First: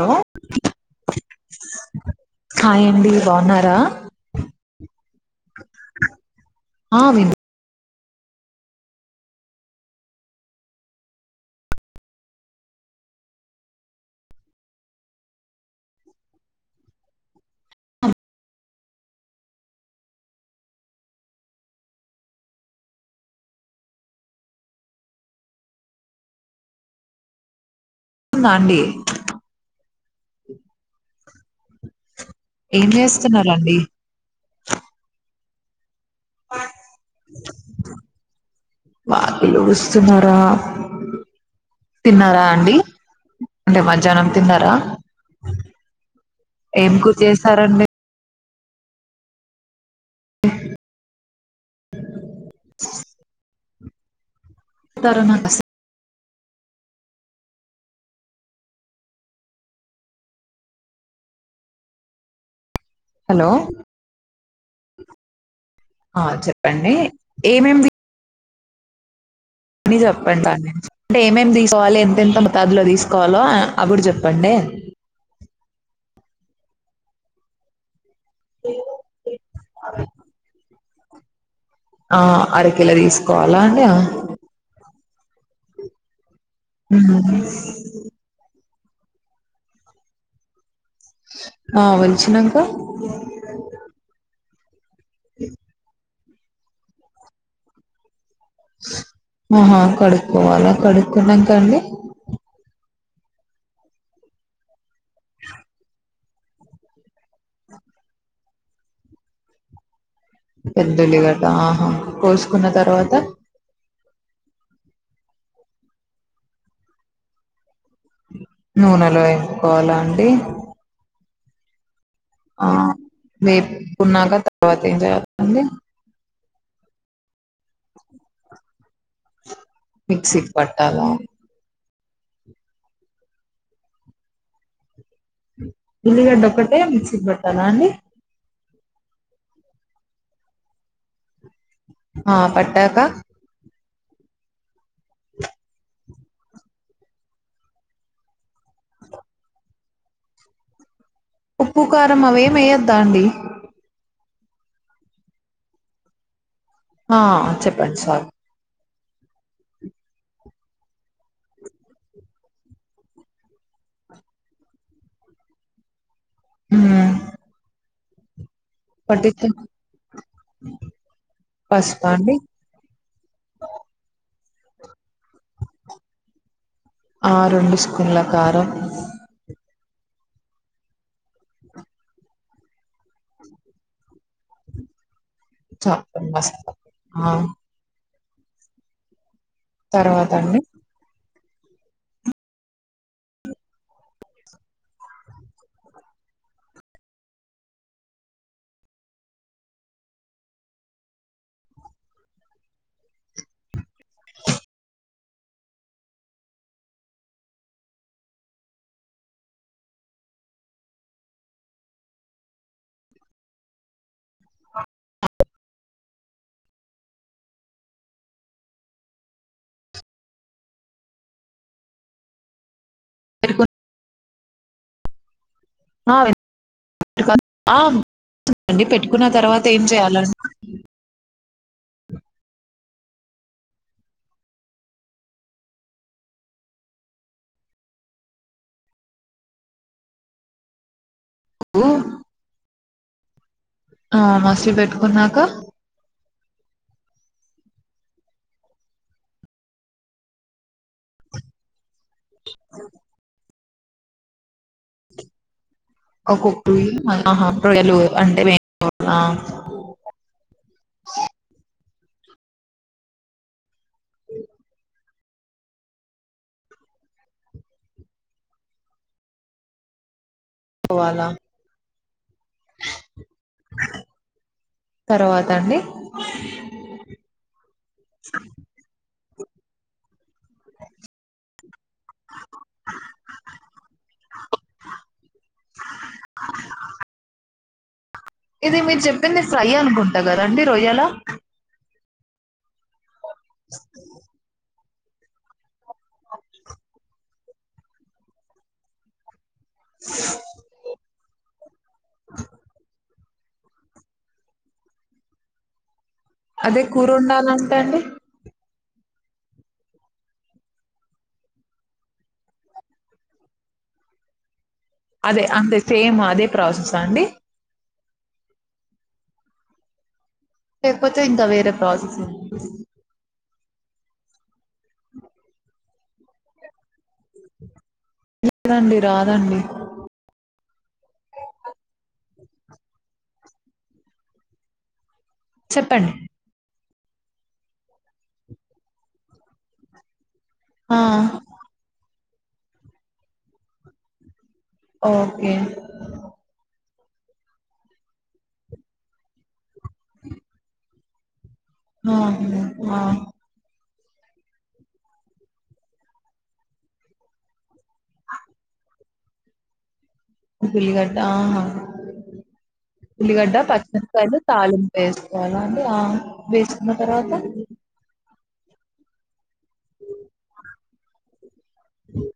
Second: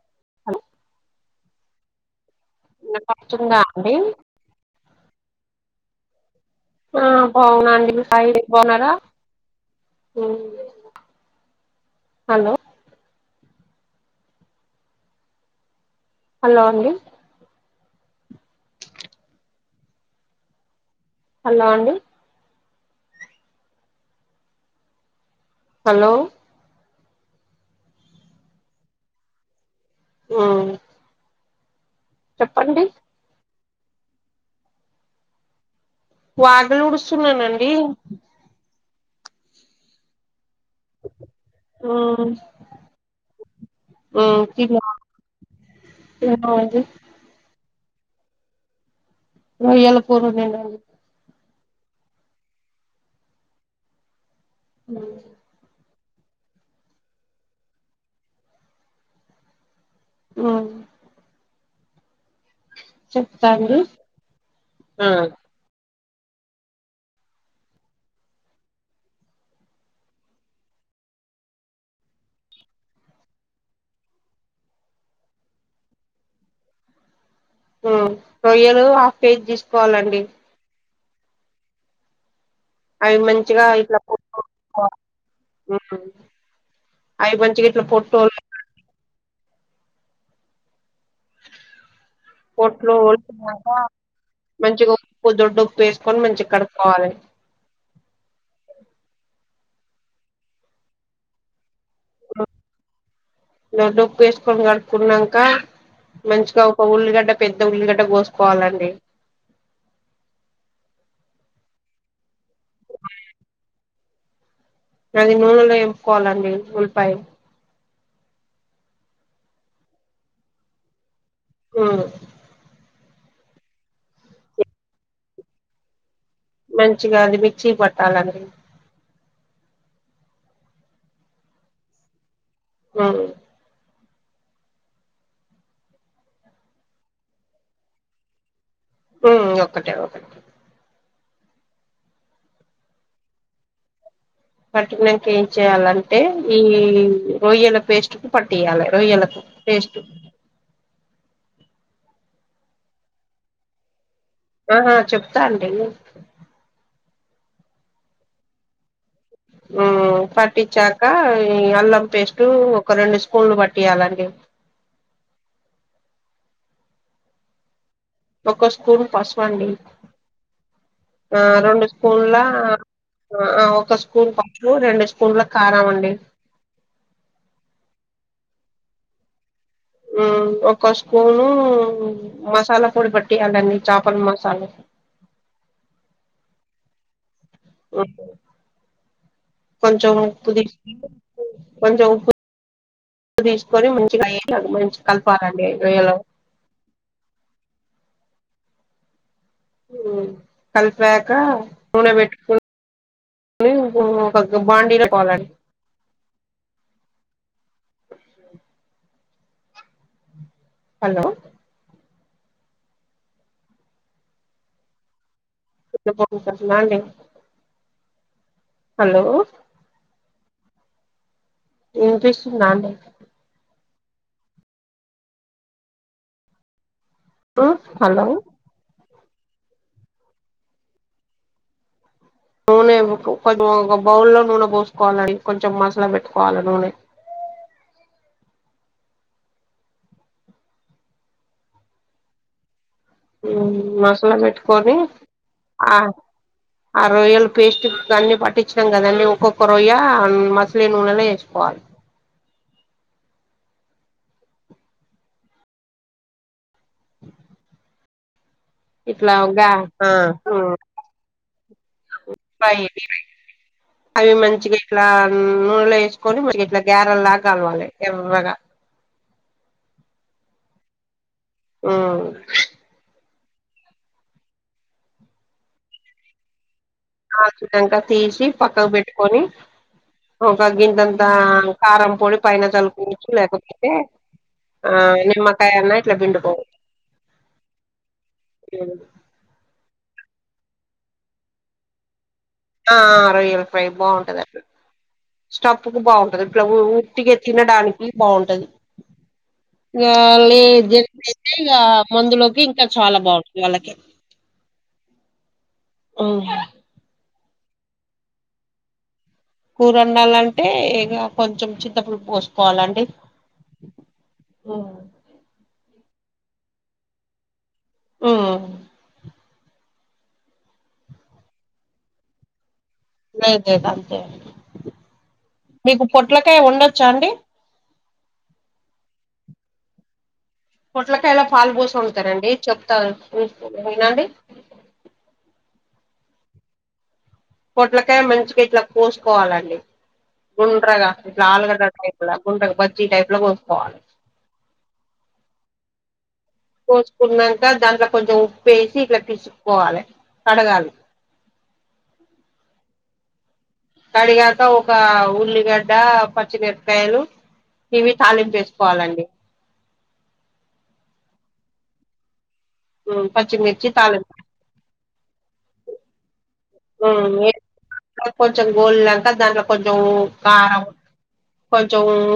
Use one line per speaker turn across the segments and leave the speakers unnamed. ఓ
హల్
హాయ్ యండి
వినపడుతుందా
బాగున్నారా
అండి ఆ బావు నా నండి హాయ్ బాగునారా ఉమ్ హలో హలో అండి హలో అండి హలో
ఉ నండి
ఆ
ఏం చేస్తున్నరండి
వాగిలూడుస్తున్నానండి
వాకిలు ఊడూ స్తున్నారా
మ్మ్
తిన్నారా అండి అంటే మధ్యాహ్నం
మ్మ్
తిన్నారా
తిన్నా తిన్నామండి
ఏంకూర చేశారండి
రొయ్యాల కూర వండను
తారణస
అ
హలో
చెప్తాంది ఆ
ఆ చెప్పండి ఏమేమి అది చెప్పండి అంటే ఏమేమి తీసుకోవాలి ఎంతెంత మతాదులో తీసుకోవాలో అ కూడా చెప్పండి
హ కొొయ్యలు హాఫ్ పేజీ తీసుకోవాలండి
ఆ అరకిలో తీసుకోవాలా అండి
అ
ఉ ఆ ఒలిచినంక
పొట్లో బాగా మంచిగా ఉప్పు దొడ్డు ఉప్పు వేస్త కొన్ని మంచిక్కడుకోవాలి
ఆహా కడుక్కోవాలా కడుక్కున్నాక అండి
దడ్డ ఉప్పు వేసుకొని కడుకున్నాక మంచిగా ఒక ఉల్లిగడ్డ పెద్ద ఉల్లిగడ్డ కోసుకోవాలండి
పెద్దలిగట ఆహా కోసుకున్న తర్వాత
అది నూనెలో ఎంపుకోవాలండి ఉలిపాయం
నూనెలో ఎంపుకోవాల అండి
ఆ
ఆ వేపున్నాక తర్వాత ఏం చేయాలి అండి
మంచిగాదు మీకు చ్చీ పట్టాల అండి
మిక్సీ కి పట్టాలా
ఆ
ఉల్లిగడ్డక్కటే మిక్సీ కి పట్టాలా అండి
ఉ ఒక్కటే ఒకటే
ఆ పట్టాక
పట్టినాక ఏం చెయాలంటే ఈ రొయ్యల పేస్ట్ కు పట్టియాలి రొయ్యలకు పేస్ట్
ఉప్పు కారమ అవే మేయద్దాండి
ఆహా చెప్తా అండి
ఆ చెప్పండి సార్
పట్టించాక ఈ అల్లం పేస్ట్ ఒక రెండు స్పూన్లు పట్టియాలండి
ఆ
ఒక స్పూన్ పసువ అండి ఆ రెండు
పసుపు అండి
స్పూన్లా ఒక స్పూన్ ఓ రెండు పల కారమండి
ఆ రెండు స్పూన్ల కారం
ఒక స్పూను మసాలా పొడి పట్టటియాలండి చేపల మసాలా పొ
చ మస్
ఇ కొంచం
తర్వాత అండి
పుది కొంచెం ఉప్పు ఉ తీసుకొని మంచిగా అ మంచి కలపాలండియలో కలిపాక నూనె పెట్టుకుని ఒక బాండీలో పోలాలి హలో
[inaudible]
ఎ పో సన్నా హలో ఇంటిషన్నా
పెట్టుకు
హలో
హ
హలో
టుండి పెట్టు కున్న తర్వాత ఏం చేయాల
నూనె కొంచెం ఒక బౌల్లో నూనె పోసుకోవాలని కొంచెం మసాలా పెట్టుకోవాలి నూనె
ఆ
మసాలా
మసిలి
పెట్టుకొని
పెట్టుకున్నాక
ఆ ఆ రొయ్యలు పేస్ట్ అన్ని పట్టించినాం కదన్నీ ఒక్కొక్క రొయ్య మసలే నూనెలో వేసుకోవాలి
అ ఆకు రలు అంటేే
ఇట్లా ఉకా యి అవి మంచిగా ఇట్లా నూనెలో వేసుకొని మంచి ఇట్లా గ్యారెలాగా కలవాలి ఎవ్వ్రగా
పోవాలా
ఆ
తర్వాత అండి
ఆ శ్రతంక తీసి పక్కగ బట్ కని ఒక్ గంతంత కారం పొడి పైన తలు కూచ్చు లేకపోతే ఆ నిమ్మకాయ అన్న ఇట్లా బిండిపోవచ్చు
ఇది మీరు చెప్పింది నేను ఫ్రై అనుకుంటాను దగ రండి రోయ్యలో
ఆ రోయల్ ఫ్రై బాగుంటది అట్లు స్టప్పు కు బాగుంటది ఇట్లా ఉత్తిగా తినడానికి బాగుంటది ఇ లే జం అయితే ఇ మందులోకి ఇంకా చాలా బాగుంటుంది తళకి [inaudible]
అదే కూరుండాల ఉంటాండి
కూరండాలంటే ఇక కొంచెం చింతపుడు పోసుకోవాలండి ఉమ్
అదే అంతే సేమ్ అదే ప్రాసెస్సా అండి
ఆ
లేకపోతే ఇంకా వేరే ప్రాసెస్
లేదు లేదు అంతే మీకు పొట్లకాయ ఉండొచ్చా అండి
లేదండి రాదండి
పొట్లకాయల పాలు పోసి వండుతారండి చెప్తా వినండి
చెప్పండి
పొట్లకాయ మంచిగా ఇట్లా కోసుకోవాలండి
ఆ
గుండ్రగా ఇట్ల ఆలుగడ్డ టైప్ ఇట్ల గుండ్రంగా బజ్జీ టైప్ లో కోసుకోవాలి
ఓకే
కోసుకున్నాక దాంట్లో కొంచెం ఉప్పేసి ఇట్లా పిసుకోవాలి కడగాలి
ఆ ఆ
కడిగాక ఒక ఉల్లిగడ్డ పచ్చిమిరపకాయలు ఇవి తాలింపేసుకోవాలండి
ఉల్లిగడ్డా
ఉమ్
ఉల్లిగడ్డ
పచ్చిమిర్చి
పచ్చి
తాలింపు
మిరకాయలు తాలింపు వేసుకోవాల అని ఆ వేచన్న తత
కొంచం గోల్లాకాదా కొంచం కారంం కొంచంచం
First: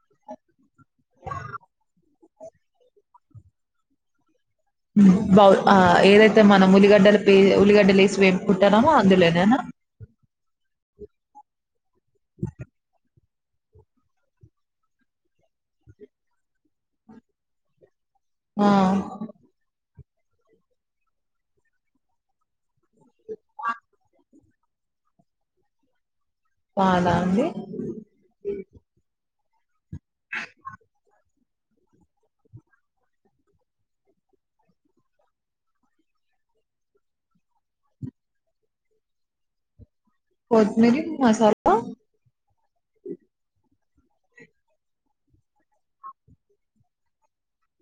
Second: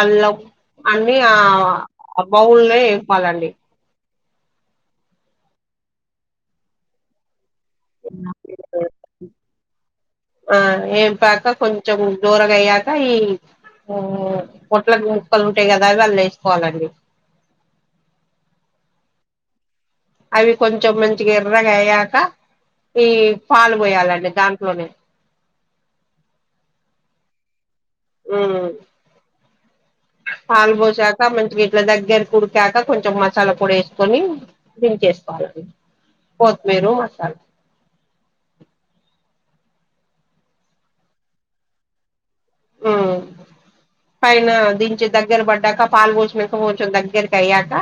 అళ అన్ని ఆ బౌల్నే ఏపాలండి
బా ఏదైతే మన ములిగడ్డలు పే ఉల్లిగడ్డలో స్వే పుట్టనమా అందులోనేనా
పగా కొంచెం జ్వర గయయాక ఈ పొట్ల ముక్కలు ఉంటాయి కదా అవి వాళ్ళు వేసుకోవాలండి
ఆ
అవి కొంచెం మంచిగా ఎర్రగా అయ్యాక ఈ పాలు పోయాలండి దాంట్లోనే
బదా అంది
అ హల్ బో జగా మ వీట్ల దగ్గర కూడికాక కొంచెం మసాలా కూడా వేసుకొని దంచేసుకోవాలని కొత్తిమీర మసాలా
కొత్మరి మసాలా
ఉ పైన దించే దగ్గర పడ్డాక పాలు పోచుినంక పోచొని దగ్గరకి అయ్యాక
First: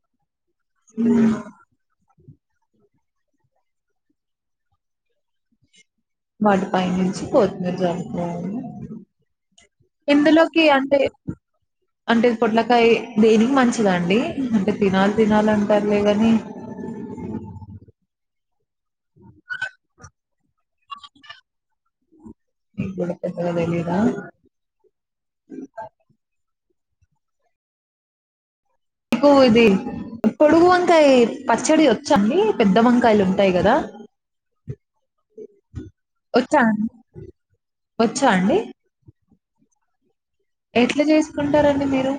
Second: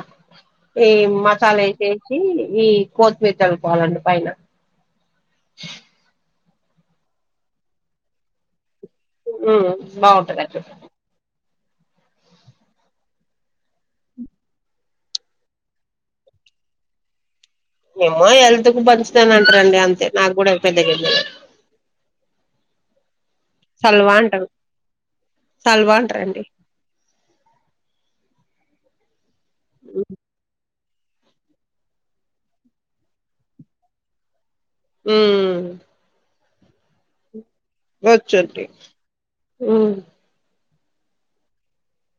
ఏ మసాల వ ఈ కోతిమీ తెలు పోవాలండి పైన
వాటి పై నుంచి పోతుమరు చదుకో
బాగుంటుంది అ చూ
అంటే అంటే పొట్లకాయ దేనికి మంచిదండి అంటే తినాలి తినాలి అంటారులే కాని
ఏమో హెల్త్ కు పంచుతాన అంటారండి అంతే నాకు కూడా పెద్ద గద్ద
ఇ
సలవా అంటారు సలవాంటారుండి
ది కొడుగుంత వంకాయ పచ్చడి వచ్చండి పెద్ద వంకాయలు ఉంటాయి కదా
ఉ
వచ్చా వచ్చా అండి
వచ్చంది ఆ
ఎట్లా చేసుకుంటారండి మీరు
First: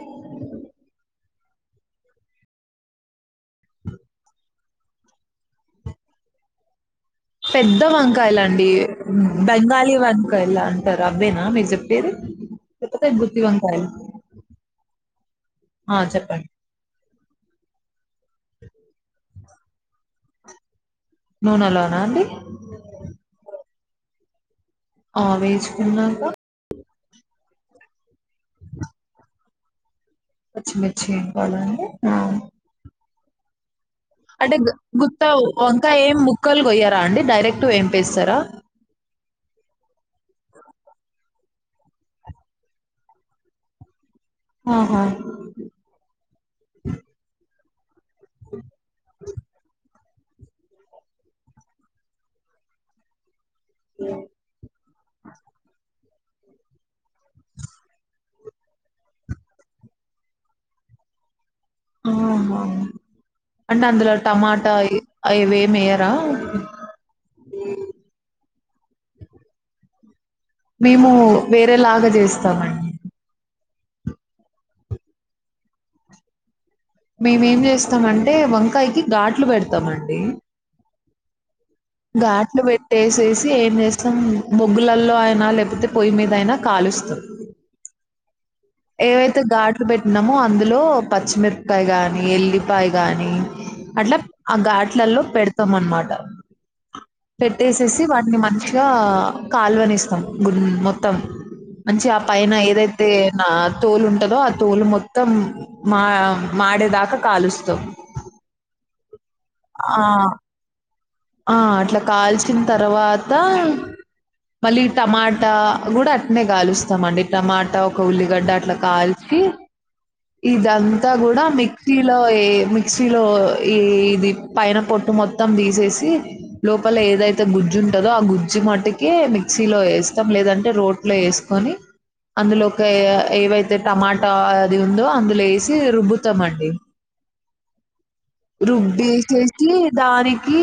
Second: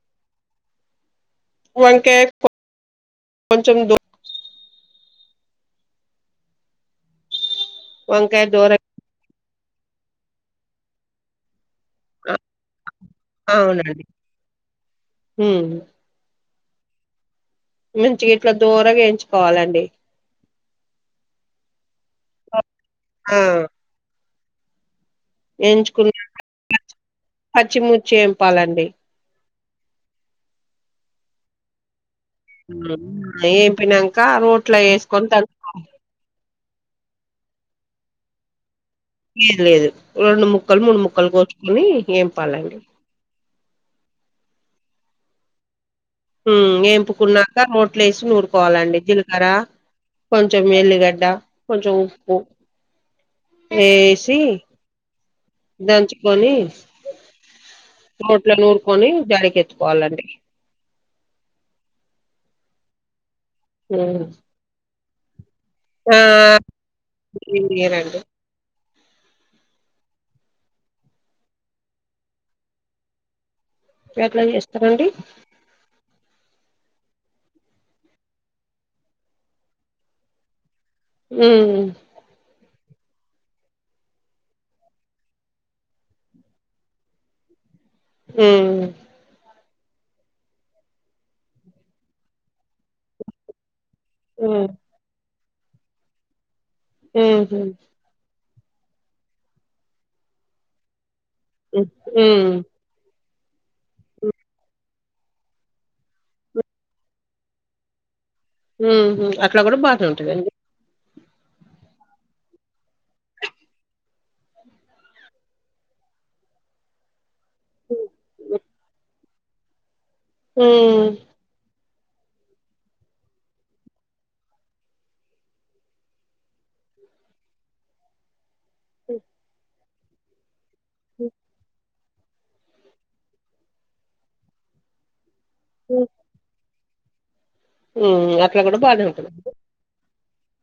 వంకే కొంచం దో
పెద్ద వంకాయలు
వంకాయ
అండి
దూరగా
బెంగా అవ అంక ఇలా అంతారు అబ్బే నా మ మీ చెప్ పేరు
ఆ!
చెప్పతే బుద్ధవంకాలు
అవునండి హ్మ్.
ఆ చెప్పండి
మంచి ఇట్లా దూరంగాేయించుకోవాలండి
నూనెలోనా అండి
ఆ
ఆ వేచుకున్నాక
పచ్చిమూర్చి ఏంపాలండి
మచ్చిమిచ్చిాల
ఏ
అంటే గుత్త అంకా ఏం ముక్కలు గయారు అండి డైరెక్ట్ ఏం పస్తారా
లేదు లేదు రెండు ముక్కలు మూడు ముక్కలు కోస అని ఏం పాలండి
ఆహా
ఎంపుకున్నారు పలేసి నూరుకోవాలండి జీలకర కొంచం మల్లిగడ్డ కొంచెం ఉప్పు ఏసి దంచి కొని రోట్ల నూరుకొని జడికి ఎత్తుకోవాలండి
ఆ అంటే అందులో టమాటా అవిే
ఆ రండి
మేము వేరేలాగా చేస్తామండి
ఎట్లా చేస్తారంండి
మేముేం చేస్తామంటే వంకాయకి ఘాట్లు పెడతామండి
ఉ
ఘాట్లు పెట్ టేస్ వేసి ఏం చేస్తాం మొగ్గులలో అయినా లేకపోతే పొయ్యి మీద అయినా కాలుస్తాం
హ్మ్
ఏవతే గార్ట్ ఇ పెట్టినాము అందులో పచ్చిమిరపకాయ కానీ ఎల్లిపాయ కానీ అట్లా ఆ
హ్మ్
ఘాట్లలో పెడత త్తమనమాట పెట్టేసేసి వాటిని మంచి ఇకా కాలువని ఇస్తాం గు మొత్తం
ఊహూ
మంచి ఆ
హ్మ్
పైన ఏదైతే తోలు ఉంటదో ఆ తోలు మొత్తం మా మాడేదాకా కాలుస్తాం
ఉ అ అట్లా కూడా
ఆ
బాగానే ఉంటుందండి
ఆ అట్లా కాల్చిన తర్వాత మళ్ళీ టమాటా కూడా అట్నే కాలుస్తామండి టమాటా ఒక ఉల్లిగడ్డ అట్లా కాల్చ
హ్మ్
ఇదంతా కూడా మీకు మిక్సలో ఏ మిక్సీలో ఈ ఇది పైన పొట్టు మొత్తం తీసేసి లోపల ఏదైతే గుజు ఉంటందో ఆ గుజ్జు రుచ్చి మట్టుటికి మిక్సీలో వేసి ష్టం లేదండి అ రోట్ లో వేసుకొని అందులో ఒక ఏవైతే టమాటా అది ఉందో అందులో సి రుబ్బుతాంండి
హ్మ్ అట్లా కూడా
రుబ్బి
బానే
వ
ఉంటదండి
చేేసి దానికి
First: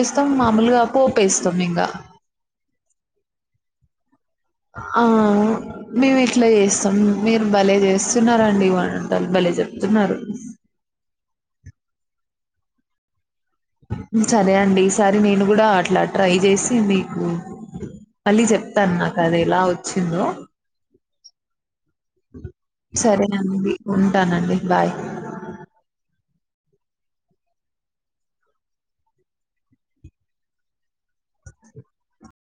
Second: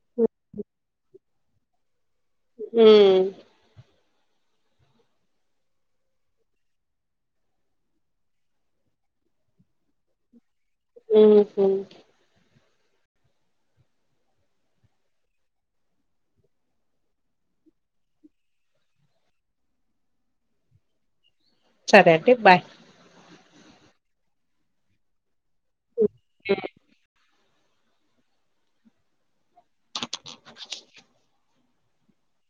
ఈ స్తాం మామూలుగాపో పేస్తతాం మీంగా
హ
ఆ మేము ఇట్లా చేస్తాం మీరు భలే చేస్తున్నండి ఇంటారు భలే చెప్తున్నారు
ఉ
సరే అండి ఈసారి నేను కూడా అట్లా ట్రై చేసి మీకు మళ్ళీ చెప్తాను నాకు అది ఎలా వచ్చిందో
సరే అండి బాయ్
అడి ఉంటానండి బాయ్
[inaudible] [inaudible]